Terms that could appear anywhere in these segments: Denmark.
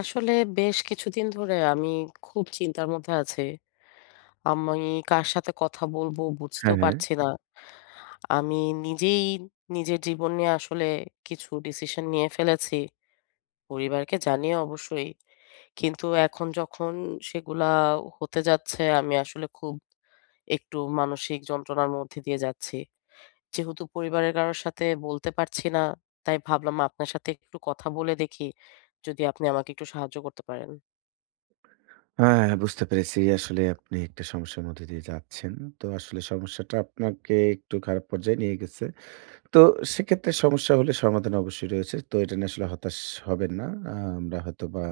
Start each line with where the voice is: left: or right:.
left: আসলে বেশ কিছুদিন ধরে আমি খুব চিন্তার মধ্যে আছি। আমি কার সাথে কথা বলবো বুঝতেও
right: হ্যাঁ, হ্যাঁ।
left: পারছি না। আমি নিজেই নিজের জীবন নিয়ে আসলে কিছু ডিসিশন নিয়ে ফেলেছি। পরিবারকে জানিয়ে অবশ্যই। কিন্তু এখন যখন সেগুলা হতে যাচ্ছে আমি আসলে খুব একটু মানসিক যন্ত্রণার মধ্যে দিয়ে যাচ্ছি। যেহেতু পরিবারের কারোর সাথে বলতে পারছি না, তাই ভাবলাম আপনার সাথে একটু কথা বলে দেখি। যদি আপনি আমাকে একটু সাহায্য করতে পারেন।
right: হ্যাঁ, বুঝতে পেরেছি। আসলে আপনি একটা সমস্যার মধ্যে দিয়ে যাচ্ছেন। তো আসলে সমস্যাটা আপনাকে একটু খারাপ পর্যায়ে নিয়ে গেছে। তো সেক্ষেত্রে সমস্যা হলে সমাধান অবশ্যই রয়েছে। তো এটা নিয়ে আসলে হতাশ হবেন না। আ আমরা হয়তোবা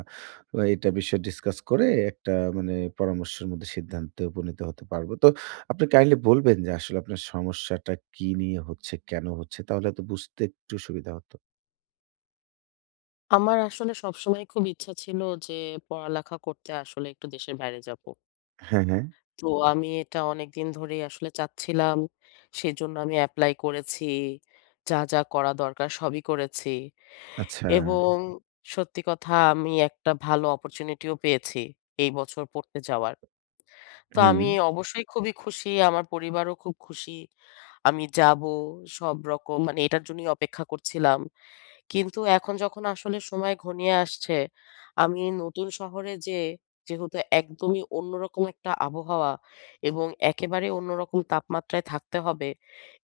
right: এটা বিষয়ে ডিসকাস করে একটা মানে পরামর্শের মধ্যে সিদ্ধান্তে উপনীত হতে পারবো। তো আপনি কাইন্ডলি বলবেন যে আসলে আপনার সমস্যাটা কি নিয়ে হচ্ছে, কেন হচ্ছে? তাহলে হয়তো বুঝতে একটু সুবিধা হতো।
left: আমার আসলে সবসময় খুব ইচ্ছা ছিল যে পড়ালেখা করতে আসলে একটু দেশের বাইরে যাব।
right: হ্যাঁ, হ্যাঁ।
left: তো আমি এটা অনেকদিন ধরেই আসলে চাচ্ছিলাম। সেজন্য আমি এপ্লাই করেছি। যা, যা করা দরকার সবই করেছি।
right: আচ্ছা।
left: এবং সত্যি কথা আমি একটা ভালো অপরচুনিটিও পেয়েছি এই বছর পড়তে যাওয়ার। তো
right: হুম।
left: আমি অবশ্যই খুবই খুশি। আমার পরিবারও খুব খুশি। আমি যাব সব রকম মানে এটার জন্যই অপেক্ষা করছিলাম। কিন্তু এখন যখন আসলে সময় ঘনিয়ে আসছে, আমি নতুন শহরে যেয়ে যেহেতু একদমই অন্যরকম একটা আবহাওয়া এবং একেবারে অন্যরকম তাপমাত্রায় থাকতে হবে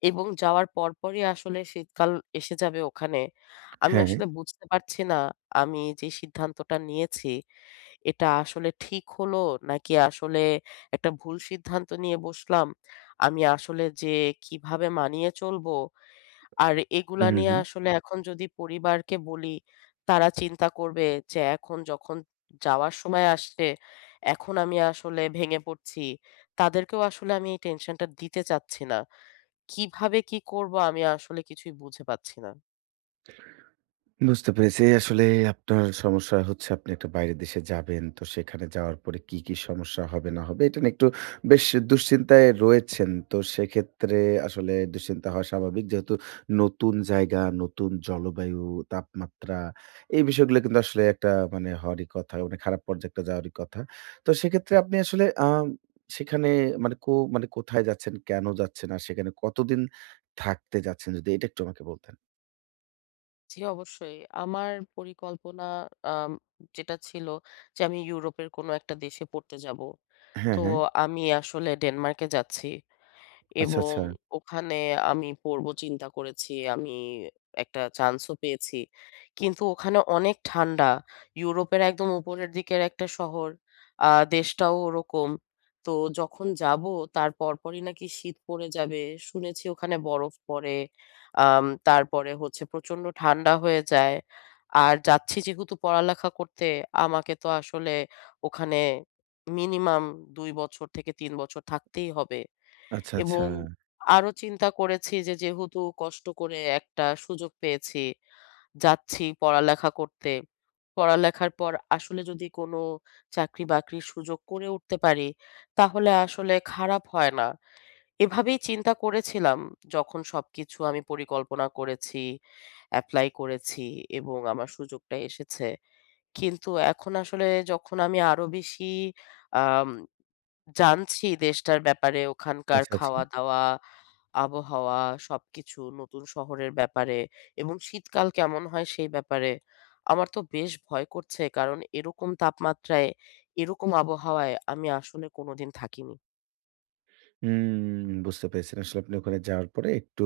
left: এবং যাওয়ার পরপরই আসলে শীতকাল এসে যাবে ওখানে। আমি
right: হ্যাঁ।
left: আসলে বুঝতে পারছি না আমি যে সিদ্ধান্তটা নিয়েছি এটা আসলে ঠিক হলো নাকি আসলে একটা ভুল সিদ্ধান্ত নিয়ে বসলাম। আমি আসলে যে কিভাবে মানিয়ে চলবো আর
right: হু,
left: এগুলা
right: হু,
left: নিয়ে
right: হু।
left: আসলে এখন যদি পরিবারকে বলি, তারা চিন্তা করবে যে এখন যখন যাওয়ার সময় আসছে, এখন আমি আসলে ভেঙে পড়ছি। তাদেরকেও আসলে আমি এই টেনশনটা দিতে চাচ্ছি না। কিভাবে কি করব আমি আসলে কিছুই বুঝে পাচ্ছি না।
right: বুঝতে পেরেছি। আসলে আপনার সমস্যা হচ্ছে আপনি একটা বাইরের দেশে যাবেন। তো সেখানে যাওয়ার পরে কি, কি সমস্যা হবে না হবে এটা নিয়ে একটু বেশ দুশ্চিন্তায় রয়েছেন। তো সেক্ষেত্রে আসলে দুশ্চিন্তা হওয়া স্বাভাবিক। যেহেতু নতুন জায়গা, নতুন জলবায়ু, তাপমাত্রা এই বিষয়গুলো কিন্তু আসলে একটা মানে হওয়ারই কথা। মানে খারাপ পর্যায়ে একটা যাওয়ারই কথা। তো সেক্ষেত্রে আপনি আসলে সেখানে মানে কো মানে কোথায় যাচ্ছেন, কেন যাচ্ছেন আর সেখানে কতদিন থাকতে যাচ্ছেন? যদি এটা একটু আমাকে বলতেন।
left: জি, অবশ্যই। আমার পরিকল্পনা আম যেটা ছিল যে আমি ইউরোপের কোনো একটা দেশে পড়তে যাব।
right: হ্যাঁ,
left: তো
right: হ্যাঁ।
left: আমি আসলে ডেনমার্কে যাচ্ছি।
right: আচ্ছা,
left: এবং
right: আচ্ছা।
left: ওখানে আমি পড়বো চিন্তা করেছি। আমি একটা চান্সও পেয়েছি। কিন্তু ওখানে অনেক ঠান্ডা। ইউরোপের একদম উপরের দিকের একটা শহর। আ দেশটাও ওরকম। তো যখন যাবো তার পরপরই নাকি শীত পড়ে যাবে। শুনেছি ওখানে বরফ পড়ে। তারপরে হচ্ছে প্রচন্ড ঠান্ডা হয়ে যায়। আর যাচ্ছি যেহেতু পড়ালেখা করতে, আমাকে তো আসলে ওখানে মিনিমাম ২ বছর থেকে ৩ বছর থাকতেই হবে।
right: আচ্ছা, আচ্ছা।
left: এবং আরো চিন্তা করেছি যে যেহেতু কষ্ট করে একটা সুযোগ পেয়েছি, যাচ্ছি পড়ালেখা করতে। পড়ালেখার পর আসলে যদি কোনো চাকরি-বাকরির সুযোগ করে উঠতে পারি, তাহলে আসলে খারাপ হয় না। এভাবেই চিন্তা করেছিলাম যখন সবকিছু আমি পরিকল্পনা করেছি, এপ্লাই করেছি এবং আমার সুযোগটা এসেছে। কিন্তু এখন আসলে যখন আমি আরো বেশি আম জানছি দেশটার ব্যাপারে, ওখানকার
right: আচ্ছা, আচ্ছা।
left: খাওয়া-দাওয়া আবহাওয়া সবকিছু, নতুন শহরের ব্যাপারে এবং শীতকাল কেমন হয় সেই ব্যাপারে। আমার তো বেশ ভয় করছে কারণ এরকম তাপমাত্রায়, এরকম জি। আবহাওয়ায় আমি আসলে কোনোদিন থাকিনি।
right: হুম, বুঝতে পেরেছি। আসলে আপনি ওখানে যাওয়ার পরে একটু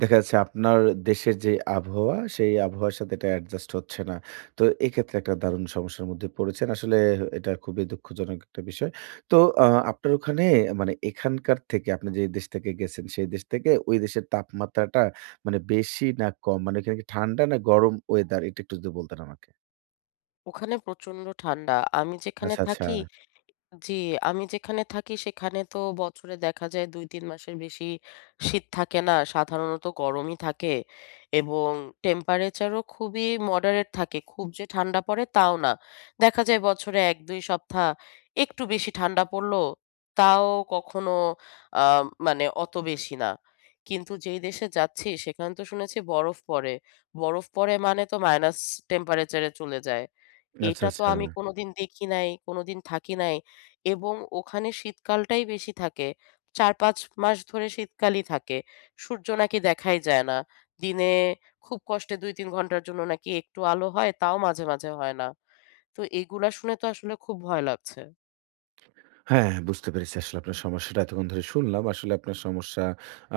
right: দেখা যাচ্ছে আপনার দেশের যে আবহাওয়া, সেই আবহাওয়ার সাথে এটা অ্যাডজাস্ট হচ্ছে না। তো এক্ষেত্রে একটা দারুণ সমস্যার মধ্যে পড়েছেন। আসলে এটা খুবই দুঃখজনক একটা বিষয়। তো আ আপনার ওখানে মানে এখানকার থেকে আপনি যে দেশ থেকে গেছেন, সেই দেশ থেকে ওই দেশের তাপমাত্রাটা মানে বেশি না কম? মানে ওখানে কি ঠান্ডা না গরম ওয়েদার? এটা একটু যদি বলতেন আমাকে।
left: ওখানে প্রচন্ড ঠান্ডা। আমি যেখানে
right: আচ্ছা, আচ্ছা।
left: থাকি জি, আমি যেখানে থাকি সেখানে তো বছরে দেখা যায় ২-৩ মাসের বেশি শীত থাকে না। সাধারণত গরমই থাকে এবং টেম্পারেচারও খুবই মডারেট থাকে। খুব যে ঠান্ডা পড়ে তাও না। দেখা যায় বছরে ১-২ সপ্তাহ একটু বেশি ঠান্ডা পড়ল, তাও কখনো আ মানে অত বেশি না। কিন্তু যেই দেশে যাচ্ছি সেখানে তো শুনেছি বরফ পড়ে। বরফ পড়ে মানে তো মাইনাস টেম্পারেচারে চলে যায়।
right: আচ্ছা,
left: এটা তো
right: আচ্ছা।
left: আমি কোনোদিন দেখি নাই, কোনোদিন থাকি নাই। এবং ওখানে শীতকালটাই বেশি থাকে। ৪-৫ মাস ধরে শীতকালই থাকে। সূর্য নাকি দেখাই যায় না। দিনে খুব কষ্টে ২-৩ ঘন্টার জন্য নাকি একটু আলো হয়, তাও মাঝে, মাঝে হয় না। তো এগুলা শুনে তো আসলে খুব ভয় লাগছে।
right: হ্যাঁ, বুঝতে পেরেছি আসলে আপনার সমস্যাটা এতক্ষণ ধরে শুনলাম। আসলে আপনার সমস্যা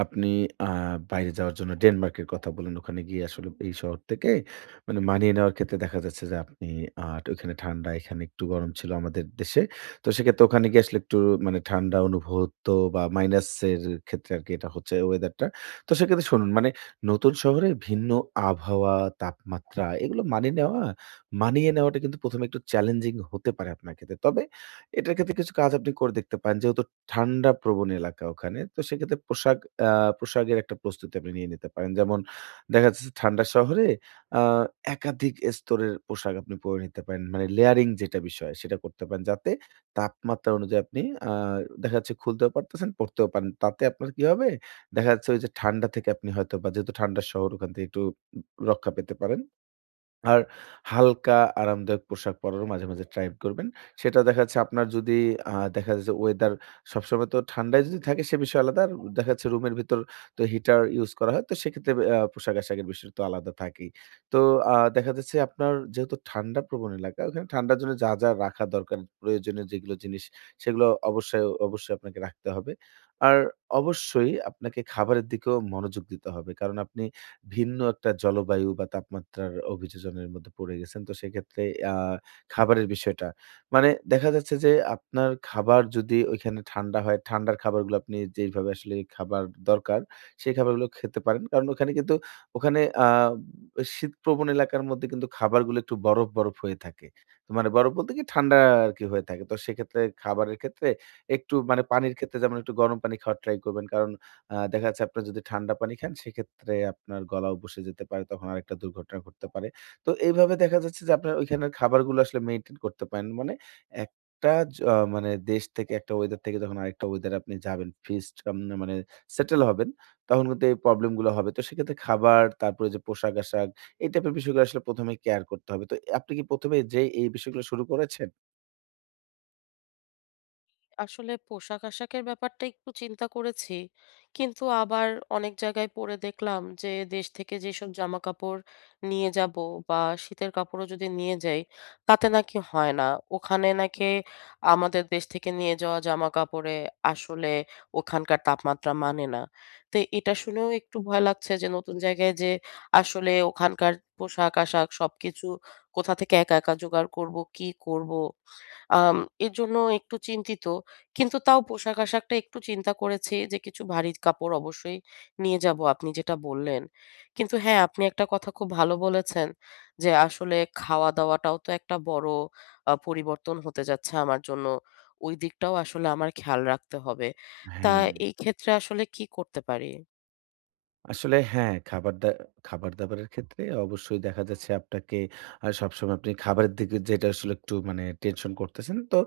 right: আপনি আ বাইরে যাওয়ার জন্য ডেনমার্কের কথা বললেন। ওখানে গিয়ে আসলে এই শহর থেকে মানে মানিয়ে নেওয়ার ক্ষেত্রে দেখা যাচ্ছে যে আপনি আ ওখানে ঠান্ডা, এখানে একটু গরম ছিল আমাদের দেশে। তো সেক্ষেত্রে ওখানে গিয়ে আসলে একটু মানে ঠান্ডা অনুভব হতো বা মাইনাসের ক্ষেত্রে আরকি এটা হচ্ছে ওয়েদারটা। তো সেক্ষেত্রে শুনুন মানে নতুন শহরে ভিন্ন আবহাওয়া, তাপমাত্রা এগুলো মানিয়ে নেওয়াটা কিন্তু ১ম এ একটু চ্যালেঞ্জিং হতে পারে আপনার ক্ষেত্রে। তবে এটার ক্ষেত্রে কিছু কাজ আপনি করে দেখতে পারেন। যেহেতু ঠান্ডা প্রবণ এলাকা ওখানে। তো সেক্ষেত্রে আ পোশাকের একটা প্রস্তুতি আপনি নিয়ে নিতে পারেন। যেমন দেখা যাচ্ছে যে ঠান্ডা শহরে আ একাধিক স্তরের পোশাক আপনি পরে নিতে পারেন। মানে লেয়ারিং যেটা বিষয় সেটা করতে পারেন। যাতে তাপমাত্রা অনুযায়ী আপনি আ দেখা যাচ্ছে খুলতেও পারতেছেন, পরতেও পারেন। তাতে আপনার কি হবে? দেখা যাচ্ছে ওই যে ঠান্ডা থেকে আপনি হয়তোবা যেহেতু ঠান্ডার শহর ওখান থেকে একটু রক্ষা পেতে পারেন। আর হালকা আরামদায়ক পোশাক পরারও মাঝে, মাঝে ট্রাই করবেন। সেটা দেখা যাচ্ছে আপনার যদি দেখা যায় যে ওয়েদার সবসময় তো ঠান্ডায় যদি থাকে সে বিষয় আলাদা। আর দেখা যাচ্ছে রুমের ভিতর তো হিটার ইউজ করা হয়। তো সেক্ষেত্রে পোশাক-আশাকের বিষয় তো আলাদা থাকেই। তো দেখা যাচ্ছে আপনার যেহেতু ঠান্ডা প্রবণ এলাকা, ওখানে ঠান্ডার জন্য যা, যা রাখা দরকার প্রয়োজনীয় যেগুলো জিনিস সেগুলো অবশ্যই, অবশ্যই আপনাকে রাখতে হবে। আর অবশ্যই আপনাকে খাবারের দিকেও মনোযোগ দিতে হবে। কারণ আপনি ভিন্ন একটা জলবায়ু বা তাপমাত্রার অভিযোজনের মধ্যে পড়ে গেছেন। তো সেক্ষেত্রে আ খাবারের বিষয়টা। মানে দেখা যাচ্ছে যে আপনার খাবার যদি ঐখানে ঠান্ডা হয়, ঠান্ডার খাবারগুলো আপনি যেইভাবে আসলে খাবার দরকার, সেই খাবারগুলো খেতে পারেন। কারণ ওখানে কিন্তু ওখানে শীতপ্রবণ এলাকার মধ্যে কিন্তু খাবারগুলো একটু বরফ, বরফ হয়ে থাকে। তো মানে বরফ বলতে কি ঠান্ডা আরকি হয়ে থাকে। তো সেক্ষেত্রে খাবারের ক্ষেত্রে একটু মানে পানির ক্ষেত্রে যেমন একটু গরম পানি খাওয়ার ট্রাই করবেন। কারণ দেখা যাচ্ছে আপনার যদি ঠান্ডা পানি খান সেক্ষেত্রে আপনার গলাও বসে যেতে পারে। তখন আরেকটা দুর্ঘটনা ঘটতে পারে। তো এইভাবে দেখা যাচ্ছে যে আপনার ওইখানের খাবারগুলো আসলে মেইনটেইন করতে পারেন। মানে একটা মানে দেশ থেকে একটা ওয়েদার থেকে যখন আরেকটা ওয়েদারে আপনি যাবেন, ফিক্সড মানে সেটেল হবেন, তখন কিন্তু এই প্রবলেম গুলো হবে। তো সেক্ষেত্রে খাবার, তারপরে ওইযে পোশাক-আশাক এই টাইপের বিষয়গুলো আসলে ১ম এ কেয়ার করতে হবে। তো আপনি কি ১ম এ যেয়ে এই বিষয়গুলো শুরু করেছেন?
left: আসলে পোশাক-আশাকের ব্যাপারটা একটু চিন্তা করেছি। কিন্তু আবার অনেক জায়গায় পড়ে দেখলাম যে দেশ থেকে যেসব জামাকাপড় নিয়ে যাব বা শীতের কাপড়ও যদি নিয়ে যাই তাতে নাকি হয় না। ওখানে নাকি আমাদের দেশ থেকে নিয়ে যাওয়া জামাকাপড়ে আসলে ওখানকার তাপমাত্রা মানে না। তো এটা শুনেও একটু ভয় লাগছে যে নতুন জায়গায় যেয়ে আসলে ওখানকার পোশাক-আশাক সবকিছু কোথা থেকে একা, একা জোগাড় করব, কি করব? আম এজন্য একটু চিন্তিত। কিন্তু তাও পোশাক-আশাকটা একটু চিন্তা করেছি যে কিছু ভারী কাপড় অবশ্যই নিয়ে যাবো আপনি যেটা বললেন। কিন্তু হ্যাঁ, আপনি একটা কথা খুব ভালো বলেছেন যে আসলে খাওয়া-দাওয়াটাও তো একটা বড় পরিবর্তন হতে যাচ্ছে আমার জন্য। ওই দিকটাও আসলে আমার খেয়াল রাখতে হবে। তা
right: হ্যাঁ।
left: এই ক্ষেত্রে আসলে কি করতে পারি?
right: আসলে হ্যাঁ, খাবার-দাবারের ক্ষেত্রে অবশ্যই দেখা যাচ্ছে আপনাকে সবসময় আপনি খাবারের দিকে যেটা আসলে একটু মানে টেনশন করতেছেন, তো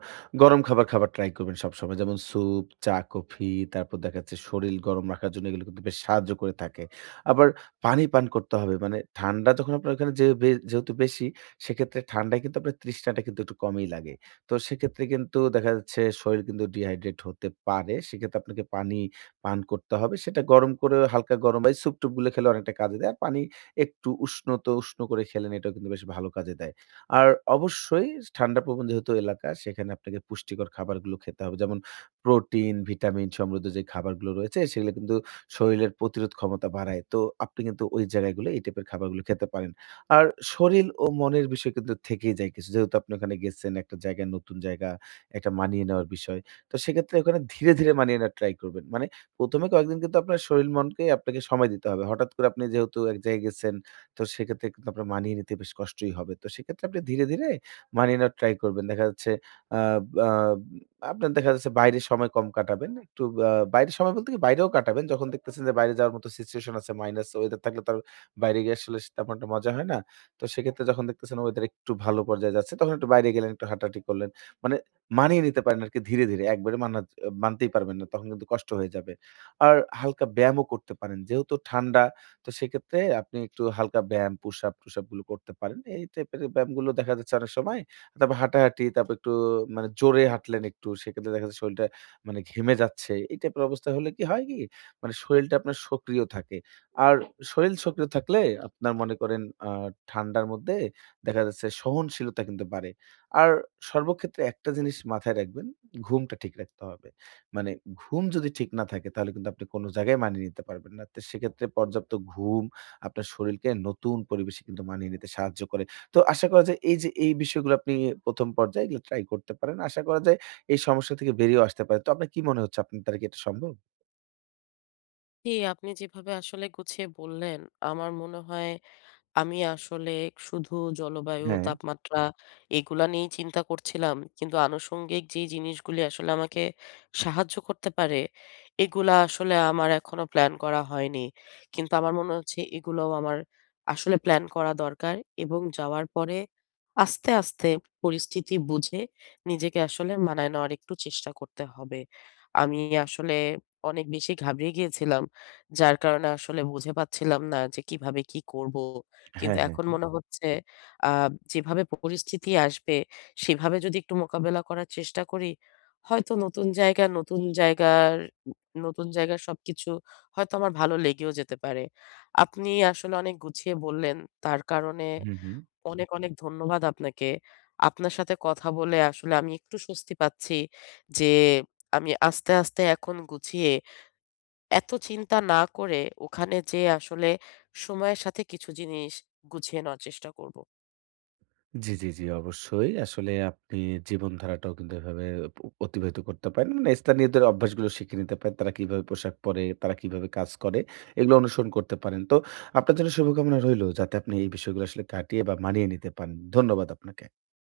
right: গরম খাবার খাবার ট্রাই করবেন সবসময়। যেমন স্যুপ, চা, কফি, তারপর দেখা যাচ্ছে শরীর গরম রাখার জন্য এগুলো কিন্তু বেশ সাহায্য করে থাকে। আবার পানি পান করতে হবে। মানে ঠান্ডা যখন আপনার ওখানে যে যেহেতু বেশি, সেক্ষেত্রে ঠান্ডায় কিন্তু আপনার তৃষ্ণাটা কিন্তু একটু কমই লাগে। তো সেক্ষেত্রে কিন্তু দেখা যাচ্ছে শরীর কিন্তু ডিহাইড্রেট হতে পারে। সেক্ষেত্রে আপনাকে পানি পান করতে হবে। সেটা গরম করে হালকা গরম বা এই স্যুপ-টুপ গুলো খেলে অনেকটা কাজে দেয়। আর পানি একটু উষ্ণ তো উষ্ণ করে খেলেন এটাও কিন্তু বেশ ভালো কাজে দেয়। আর অবশ্যই ঠান্ডা প্রবণ যেহেতু এলাকা সেখানে আপনাকে পুষ্টিকর খাবারগুলো খেতে হবে। যেমন প্রোটিন, ভিটামিন সমৃদ্ধ যে খাবারগুলো রয়েছে সেগুলো কিন্তু শরীরের প্রতিরোধ ক্ষমতা বাড়ায়। তো আপনি কিন্তু ওই জায়গাগুলো এই টাইপের খাবারগুলো খেতে পারেন। আর শরীর ও মনের বিষয় কিন্তু থেকেই যায় কিছু। যেহেতু আপনি ওখানে গেছেন একটা জায়গায় নতুন জায়গা, একটা মানিয়ে নেওয়ার বিষয়। তো সেক্ষেত্রে ওখানে ধীরে, ধীরে মানিয়ে নেওয়ার ট্রাই করবেন। মানে ১ম এ কয়েকদিন কিন্তু আপনার শরীর মনকে আপনাকে সময় দিতে হবে। হঠাৎ করে আপনি যেহেতু এক জায়গায় গেছেন, তো সেক্ষেত্রে কিন্তু আপনার মানিয়ে নিতে বেশ কষ্টই হবে। তো সেক্ষেত্রে আপনি ধীরে, ধীরে মানিয়ে নেওয়ার ট্রাই করবেন। দেখা যাচ্ছে আ আ আপনার দেখা যাচ্ছে বাইরে সময় কম কাটাবেন। একটু বাইরে সময় বলতে কি বাইরেও কাটাবেন। যখন দেখতেছেন যে বাইরে যাওয়ার মতো সিচুয়েশন আছে, মাইনাস ওয়েদার থাকলে তো আর বাইরে গিয়ে আসলে সে তেমন একটা মজা হয় না। তো সেক্ষেত্রে যখন দেখতেছেন ওয়েদার একটু ভালো পর্যায়ে যাচ্ছে, তখন একটু বাইরে গেলেন, একটু হাঁটাহাঁটি করলেন। মানে মানিয়ে নিতে পারেন আরকি ধীরে, ধীরে। একবারে মানতেই পারবেন না। তখন কিন্তু কষ্ট হয়ে যাবে। আর হালকা ব্যায়ামও করতে পারেন। যেহেতু ঠান্ডা, তো সেক্ষেত্রে আপনি একটু হালকা ব্যায়াম, পুশ-আপ, টুশ-আপ গুলো করতে পারেন। এই টাইপের ব্যায়ামগুলো দেখা যাচ্ছে অনেক সময়। তারপর হাঁটাহাঁটি, তারপর একটু মানে জোরে হাঁটলেন একটু, সেক্ষেত্রে দেখা যাচ্ছে শরীলটা মানে ঘেমে যাচ্ছে। এই টাইপের অবস্থা হলে কি হয় কি? মানে শরীলটা আপনার সক্রিয় থাকে। আর শরীল সক্রিয় থাকলে আপনার মনে করেন আ ঠান্ডার মধ্যে দেখা যাচ্ছে সহনশীলতা কিন্তু বাড়ে। আর সর্বক্ষেত্রে একটা জিনিস মাথায় রাখবেন, ঘুমটা ঠিক রাখতে হবে। মানে ঘুম যদি ঠিক না থাকে তাহলে কিন্তু আপনি কোনো জায়গায় মানিয়ে নিতে পারবেন না। তো সেক্ষেত্রে পর্যাপ্ত ঘুম আপনার শরীরকে নতুন পরিবেশে কিন্তু মানিয়ে নিতে সাহায্য করে। তো আশা করা যায় এই যে এই বিষয়গুলো আপনি ১ম পর্যায়ে এগুলো ট্রাই করতে পারেন। আশা করা যায় এই সমস্যা থেকে বেরিয়েও আসতে পারেন। তো আপনার কি মনে হচ্ছে আপনার দ্বারা কি এটা সম্ভব?
left: জি, আপনি যেভাবে আসলে গুছিয়ে বললেন আমার মনে হয় আমি আসলে শুধু জলবায়ু,
right: হ্যাঁ, হ্যাঁ,
left: তাপমাত্রা এগুলা নিয়েই চিন্তা করছিলাম। কিন্তু আনুষঙ্গিক যে জিনিসগুলি আসলে আমাকে সাহায্য করতে পারে, এগুলা আসলে আমার এখনো প্ল্যান করা হয়নি। কিন্তু আমার মনে হচ্ছে এগুলোও আমার আসলে প্ল্যান করা দরকার এবং যাওয়ার পরে আস্তে, আস্তে পরিস্থিতি বুঝে নিজেকে আসলে মানায় নেওয়ার একটু চেষ্টা করতে হবে। আমি আসলে অনেক বেশি ঘাবড়ে গিয়েছিলাম। যার কারণে আসলে বুঝে পাচ্ছিলাম না যে কিভাবে কি করব? কিন্তু
right: হ্যাঁ, হ্যাঁ।
left: এখন মনে হচ্ছে আ যেভাবে পরিস্থিতি আসবে সেভাবে যদি একটু মোকাবেলা করার চেষ্টা করি, হয়তো নতুন জায়গা, নতুন জায়গার সবকিছু হয়তো আমার ভালো লেগেও যেতে পারে। আপনি আসলে অনেক গুছিয়ে বললেন। তার কারণে
right: হুম, হুম।
left: অনেক, অনেক ধন্যবাদ আপনাকে। আপনার সাথে কথা বলে আসলে আমি একটু স্বস্তি পাচ্ছি যে আমি আস্তে, আস্তে এখন গুছিয়ে এত চিন্তা না করে ওখানে যেয়ে আসলে সময়ের সাথে কিছু জিনিস গুছিয়ে নেওয়ার চেষ্টা করব।
right: জি, জি, জি, অবশ্যই। আসলে আপনি জীবনধারাটাও কিন্তু এভাবে প অতিবাহিত করতে পারেন। মানে স্থানীয়দের অভ্যাসগুলো শিখে নিতে পারেন। তারা কিভাবে পোশাক পরে, তারা কিভাবে কাজ করে, এগুলো অনুসরণ করতে পারেন। তো আপনার জন্য শুভকামনা রইলো যাতে আপনি এই বিষয়গুলো আসলে কাটিয়ে বা মানিয়ে নিতে পারেন। ধন্যবাদ আপনাকে।